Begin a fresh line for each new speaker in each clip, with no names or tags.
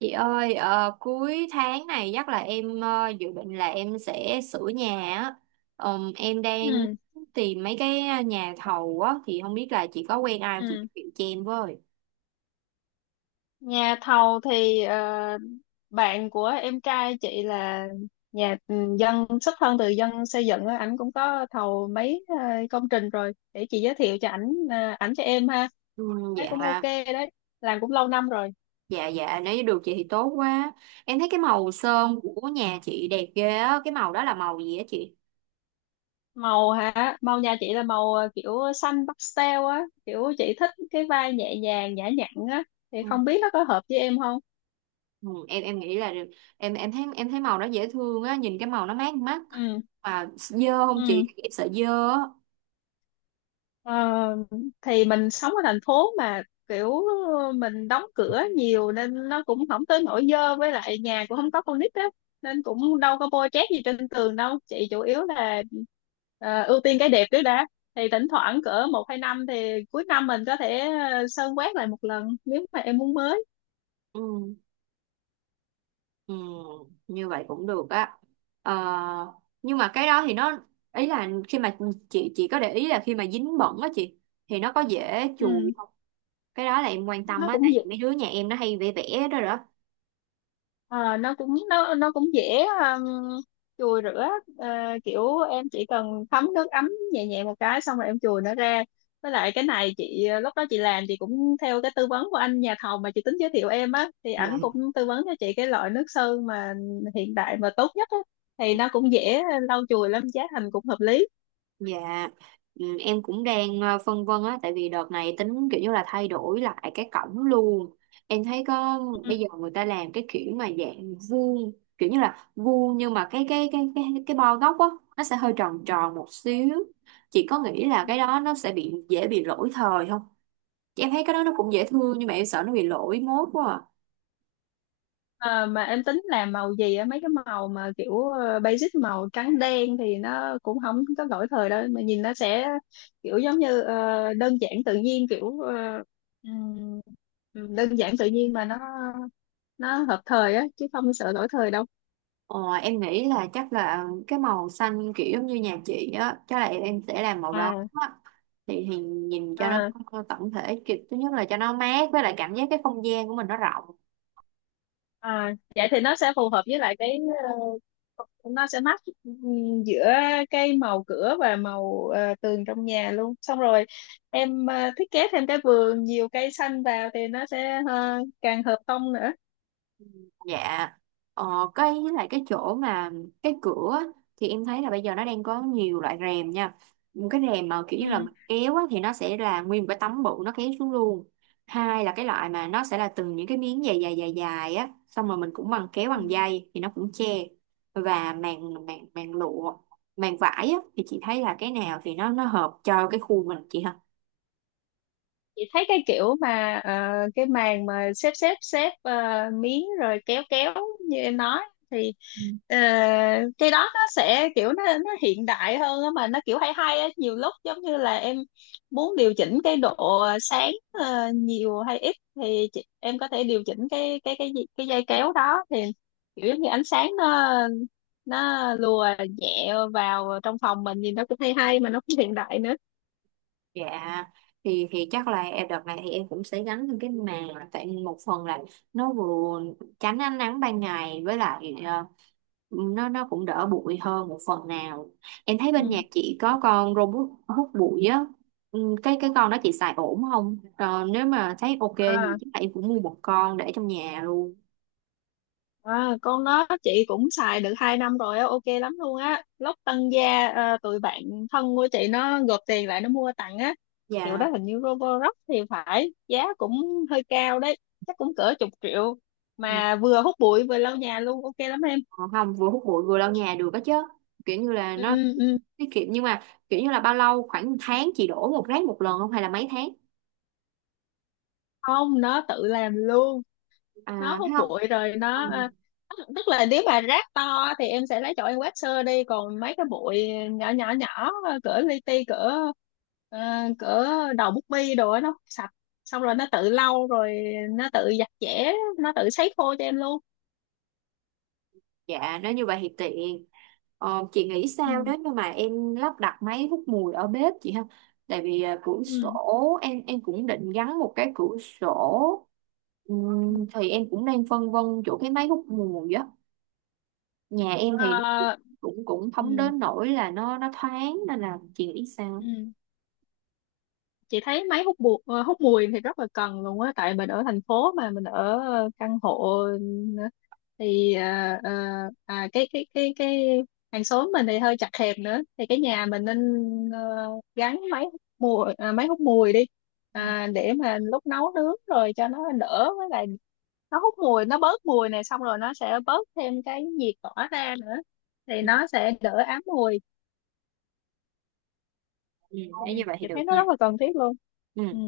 Chị ơi, cuối tháng này chắc là em dự định là em sẽ sửa nhà á. Em đang
Ừ.
tìm mấy cái nhà thầu á thì không biết là chị có quen ai không? Chị
Ừ.
giới thiệu cho em với.
Nhà thầu thì bạn của em trai chị là nhà dân, xuất thân từ dân xây dựng á, ảnh cũng có thầu mấy công trình rồi, để chị giới thiệu cho ảnh, ảnh cho em ha.
Ừ,
Thấy cũng ok
dạ,
đấy, làm cũng lâu năm rồi.
dạ nếu như được chị thì tốt quá. Em thấy cái màu sơn của nhà chị đẹp ghê á, cái màu đó là màu gì á chị?
Màu hả? Màu nhà chị là màu kiểu xanh pastel á, kiểu chị thích cái vai nhẹ nhàng nhã nhặn á, thì
Ừ,
không biết nó có hợp với em không.
ừ, em nghĩ là em thấy thấy màu đó dễ thương á, nhìn cái màu nó mát mắt.
Ừ.
Mà dơ không chị?
Ừ.
Em sợ dơ á.
Ờ, thì mình sống ở thành phố mà, kiểu mình đóng cửa nhiều nên nó cũng không tới nỗi dơ, với lại nhà cũng không có con nít á, nên cũng đâu có bôi trét gì trên tường đâu chị, chủ yếu là ưu tiên cái đẹp trước đã. Thì thỉnh thoảng cỡ 1 2 năm thì cuối năm mình có thể sơn quét lại một lần nếu mà em muốn mới.
Ừ. Ừ, như vậy cũng được á. Ờ, nhưng mà cái đó thì nó ý là khi mà chị có để ý là khi mà dính bẩn á chị thì nó có dễ chùi
Ừ.
không, cái đó là em quan tâm
Nó
á
cũng
tại
dễ.
vì mấy đứa nhà em nó hay vẽ vẽ đó
Ờ, nó cũng nó cũng dễ chùi rửa. Ờ, Kiểu em chỉ cần thấm nước ấm nhẹ nhẹ một cái xong rồi em chùi nó ra. Với lại cái này chị lúc đó chị làm, chị cũng theo cái tư vấn của anh nhà thầu mà chị tính giới thiệu em á, thì ảnh
đó.
cũng tư vấn cho chị cái loại nước sơn mà hiện đại mà tốt nhất á, thì nó cũng dễ lau chùi lắm, giá thành cũng hợp lý.
Dạ, ừ, em cũng đang phân vân á, tại vì đợt này tính kiểu như là thay đổi lại cái cổng luôn. Em thấy có bây giờ người ta làm cái kiểu mà dạng vuông, kiểu như là vuông nhưng mà cái bo góc á nó sẽ hơi tròn tròn một xíu. Chị có nghĩ là
Ừ.
cái đó nó sẽ bị dễ bị lỗi thời không? Chị em thấy cái đó nó cũng dễ thương nhưng mà em sợ nó bị lỗi mốt quá à.
Ờ, mà em tính làm màu gì á? Mấy cái màu mà kiểu basic, màu trắng đen thì nó cũng không có lỗi thời đâu, mà nhìn nó sẽ kiểu giống như đơn giản tự nhiên, kiểu ừm, đơn giản tự nhiên mà nó hợp thời á chứ không sợ lỗi thời đâu.
Ờ, em nghĩ là chắc là cái màu xanh kiểu giống như nhà chị á chắc là em sẽ làm màu đó
À,
á. Thì nhìn cho nó
à.
tổng thể kiểu thứ nhất là cho nó mát với lại cảm giác cái không gian của mình nó rộng.
À, vậy thì nó sẽ phù hợp với lại cái ờ, nó sẽ match, giữa cái màu cửa và màu tường trong nhà luôn. Xong rồi em thiết kế thêm cái vườn nhiều cây xanh vào thì nó sẽ càng hợp tông nữa.
Dạ, ờ, cái với lại cái chỗ mà cái cửa á, thì em thấy là bây giờ nó đang có nhiều loại rèm nha. Một cái rèm mà kiểu như là
Ừ.
mình kéo á, thì nó sẽ là nguyên một cái tấm bự nó kéo xuống luôn. Hai là cái loại mà nó sẽ là từng những cái miếng dài dài dài dài á, xong rồi mình cũng bằng kéo
Ừ.
bằng dây thì nó cũng che. Và màn màn màn lụa, màn vải á thì chị thấy là cái nào thì nó hợp cho cái khu mình chị ha.
Chị thấy cái kiểu mà cái màn mà xếp xếp xếp miếng rồi kéo kéo như em nói, thì ờ, cái đó nó sẽ kiểu nó hiện đại hơn á, mà nó kiểu hay hay á, nhiều lúc giống như là em muốn điều chỉnh cái độ sáng nhiều hay ít, thì em có thể điều chỉnh cái dây kéo đó, thì kiểu giống như ánh sáng nó lùa nhẹ vào trong phòng mình, nhìn nó cũng hay hay mà nó cũng hiện đại nữa.
Dạ, thì chắc là em đợt này thì em cũng sẽ gắn thêm cái màng tại một phần là nó vừa tránh ánh nắng ban ngày với lại nó cũng đỡ bụi hơn một phần nào. Em thấy bên nhà chị có con robot hút bụi á. Ừ, cái con đó chị xài ổn không? Ờ, nếu mà thấy ok thì
Ừ.
chắc là em cũng mua một con để trong nhà luôn.
À, con đó chị cũng xài được 2 năm rồi á, ok lắm luôn á. Lúc tăng gia tụi bạn thân của chị nó gộp tiền lại nó mua tặng á. Hiệu
Dạ.
đó hình như Roborock thì phải, giá cũng hơi cao đấy, chắc cũng cỡ chục triệu, mà vừa hút bụi vừa lau nhà luôn, ok lắm em.
Ờ, không, vừa hút bụi vừa lau nhà được đó chứ, kiểu như là
Ừ.
nó
Ừ.
tiết kiệm nhưng mà kiểu như là bao lâu, khoảng một tháng chị đổ một rác một lần không hay là mấy tháng?
Không, nó tự làm luôn.
À,
Nó hút
thấy không?
bụi rồi nó,
Ừ.
tức là nếu mà rác to thì em sẽ lấy chỗ em quét sơ đi, còn mấy cái bụi nhỏ nhỏ nhỏ cỡ li ti, ờ, cỡ đầu bút bi đồ á, nó hút sạch, xong rồi nó tự lau rồi, nó tự giặt giẻ, nó tự sấy khô cho em luôn.
Dạ, nếu như vậy thì tiện. Ờ, chị nghĩ
Ừ.
sao nếu như mà em lắp đặt máy hút mùi ở bếp chị ha? Tại vì à, cửa sổ
Ừ.
em cũng định gắn một cái cửa sổ.
Ừ.
Thì em cũng đang phân vân chỗ cái máy hút mùi á. Nhà em thì
Ờ.
cũng cũng không
Ừ.
đến nỗi là nó thoáng nên là chị nghĩ sao?
Ừ. Chị thấy máy hút bụi, hút mùi thì rất là cần luôn á, tại mình ở thành phố mà, mình ở căn hộ, ờ, thì cái hàng xóm mình thì hơi chật hẹp nữa, thì cái nhà mình nên ờ, gắn máy hút mùi, máy hút mùi đi,
Ừ.
để mà lúc nấu nướng rồi cho nó đỡ, với lại nó hút mùi nó bớt mùi này, xong rồi nó sẽ bớt thêm cái nhiệt tỏa ra nữa, thì nó sẽ đỡ ám mùi,
Ừ.
thì
Nếu như vậy thì
chị thấy
được
nó
nha.
rất là cần thiết luôn.
Ừ.
Ừ.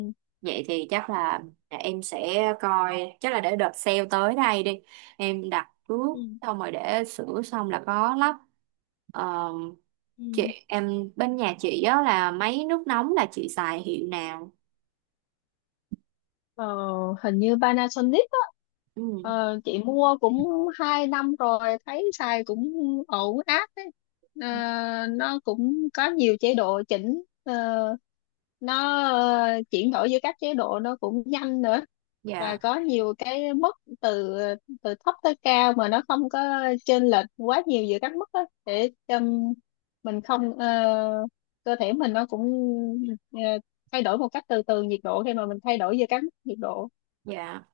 Vậy thì chắc là em sẽ coi, chắc là để đợt sale tới đây đi, em đặt trước
Ừ.
xong rồi để sửa xong là có lắp. Ờ, chị,
Ừ.
em bên nhà chị á là máy nước nóng là chị xài hiệu nào?
Ờ, Hình như Panasonic á.
Ừ,
Chị mua cũng 2 năm rồi, thấy xài cũng ổn áp đấy. Ờ, nó cũng có nhiều chế độ chỉnh, nó ờ, chuyển đổi giữa các chế độ nó cũng nhanh nữa. Và
dạ,
có nhiều cái mức từ từ thấp tới cao, mà nó không có chênh lệch quá nhiều giữa các mức á, để cho mình không cơ thể mình nó cũng ờ, thay đổi một cách từ từ nhiệt độ khi mà mình thay đổi giờ cắm nhiệt độ.
dạ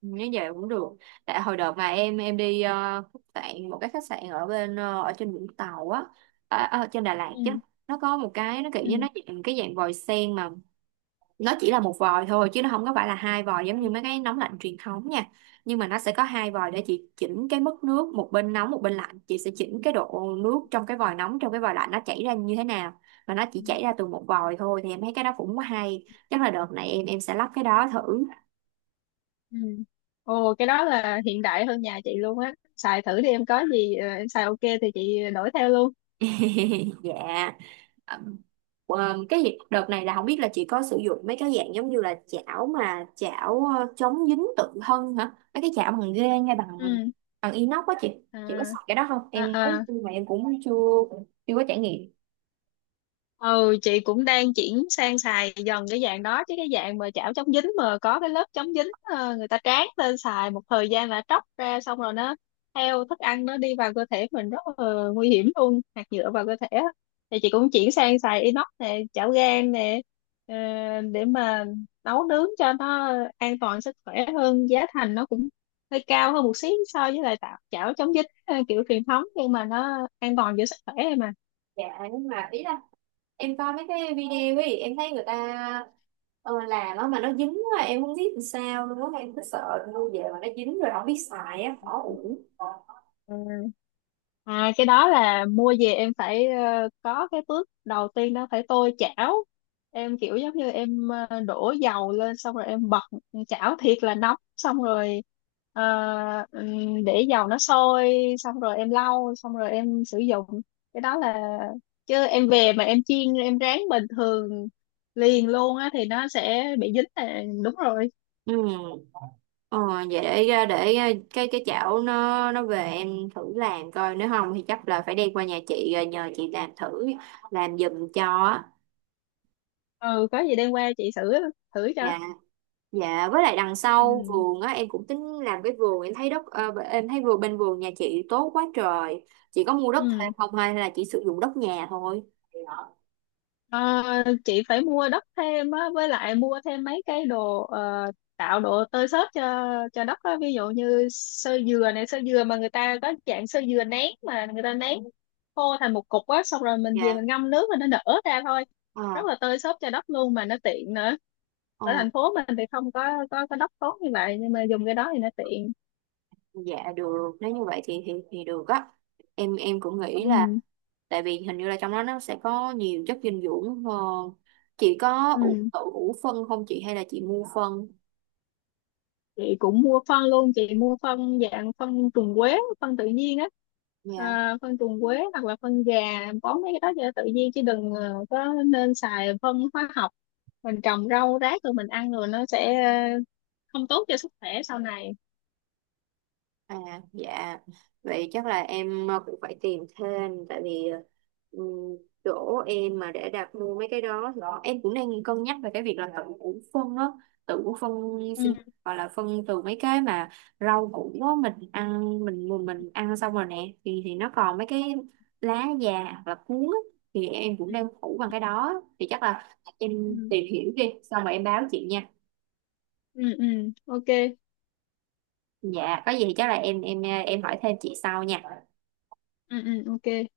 như vậy cũng được. Tại hồi đợt mà em đi khách sạn, một cái khách sạn ở bên ở trên Vũng Tàu á, ở, ở trên Đà Lạt
Ừ.
chứ, nó có một cái nó kiểu
Ừ.
như nó dạng cái dạng vòi sen mà nó chỉ là một vòi thôi chứ nó không có phải là hai vòi giống
Ừ.
như mấy cái nóng lạnh truyền thống nha. Nhưng mà nó sẽ có hai vòi để chị chỉnh cái mức nước, một bên nóng một bên lạnh, chị sẽ chỉnh cái độ nước trong cái vòi nóng trong cái vòi lạnh nó chảy ra như thế nào, mà nó
Ừ.
chỉ chảy ra từ một vòi thôi thì em thấy cái đó cũng hay. Chắc là đợt này em sẽ lắp cái đó thử.
Ừ. Ồ, cái đó là hiện đại hơn nhà chị luôn á, xài thử đi em, có gì em xài ok thì chị đổi theo luôn.
Dạ. À, ờ, đợt này là không biết là chị có sử dụng mấy cái dạng giống như là chảo mà chảo chống dính tự thân hả? Mấy cái chảo bằng ghê hay bằng
Ừ.
bằng inox á chị. Chị có
À.
xài cái đó không?
À.
Em có
À.
nhưng mà em cũng chưa chưa có trải nghiệm.
Ừ. Chị cũng đang chuyển sang xài dần cái dạng đó, chứ cái dạng mà chảo chống dính mà có cái lớp chống dính người ta tráng lên, xài một thời gian là tróc ra, xong rồi nó theo thức ăn nó đi vào cơ thể mình, rất là nguy hiểm luôn, hạt nhựa vào cơ thể á. Thì chị cũng chuyển sang xài inox nè, chảo gang nè, ờ, để mà nấu nướng cho nó an toàn sức khỏe hơn, giá thành nó cũng hơi cao hơn một xí so với lại tạo chảo chống dính, kiểu truyền thống, nhưng mà nó an toàn cho sức khỏe mà.
Dạ, nhưng mà ý là em coi mấy cái video ấy em thấy người ta ờ, làm á mà nó dính quá em không biết làm sao luôn á, em cứ sợ mua về mà nó dính rồi không biết xài á khó uổng.
Ừ. À, cái đó là mua về em phải có cái bước đầu tiên đó, phải tôi chảo. Em kiểu giống như em đổ dầu lên, xong rồi em bật chảo thiệt là nóng, xong rồi ờ, để dầu nó sôi, xong rồi em lau, xong rồi em sử dụng. Cái đó là, chứ em về mà em chiên em rán bình thường liền luôn á thì nó sẽ bị dính là đúng rồi.
Ừ. Ờ, vậy để cái chảo nó về em thử làm coi, nếu không thì chắc là phải đem qua nhà chị rồi nhờ chị làm thử làm giùm cho á.
Ừ, có gì đem qua chị thử thử cho.
Dạ, dạ với lại đằng sau
Ừ.
vườn á em cũng tính làm cái vườn, em thấy đất em thấy vườn bên vườn nhà chị tốt quá trời, chị có mua đất
Ừ.
thêm không hay là chỉ sử dụng đất nhà thôi?
Ờ, chị phải mua đất thêm á, với lại mua thêm mấy cái đồ, tạo độ tơi xốp cho đất á. Ví dụ như sơ dừa này, sơ dừa mà người ta có dạng sơ dừa nén, mà người ta nén khô thành một cục á, xong rồi mình về
Dạ.
mình ngâm nước rồi nó nở ra thôi.
Ờ,
Rất là tơi xốp cho đất luôn mà nó tiện nữa.
ờ.
Ở thành phố mình thì không có đất tốt như vậy, nhưng mà dùng cái đó thì nó tiện.
Dạ được, nếu như vậy thì thì được á. Em cũng nghĩ là
Ừ.
tại vì hình như là trong đó nó sẽ có nhiều chất dinh dưỡng hơn. Chị có ủ,
Ừ.
ủ phân không chị hay là chị mua phân?
Chị cũng mua phân luôn, chị mua phân dạng phân trùng quế, phân tự nhiên á.
Dạ.
À, phân trùng quế hoặc là phân gà, bón mấy cái đó cho tự nhiên, chứ đừng có nên xài phân hóa học, mình trồng rau rác rồi mình ăn rồi nó sẽ ờ, không tốt cho sức khỏe sau này.
À, dạ. Vậy chắc là em cũng phải tìm thêm tại vì ờ, ừm, chỗ em mà để đặt mua mấy cái đó thì em cũng đang cân nhắc về cái việc là tự củ phân đó, tự củ phân,
Ừ.
xin gọi là phân từ mấy cái mà rau củ đó, mình ăn mình mình ăn xong rồi nè thì nó còn mấy cái lá già hoặc là cuống á, thì em cũng
Ừ.
đang phủ bằng cái đó thì chắc là em
Ừ.
tìm hiểu đi xong rồi em báo chị nha.
Ừ. Ừ, ok.
Dạ có gì thì chắc là em hỏi thêm chị sau nha.
Ừ. Ừ. Ok.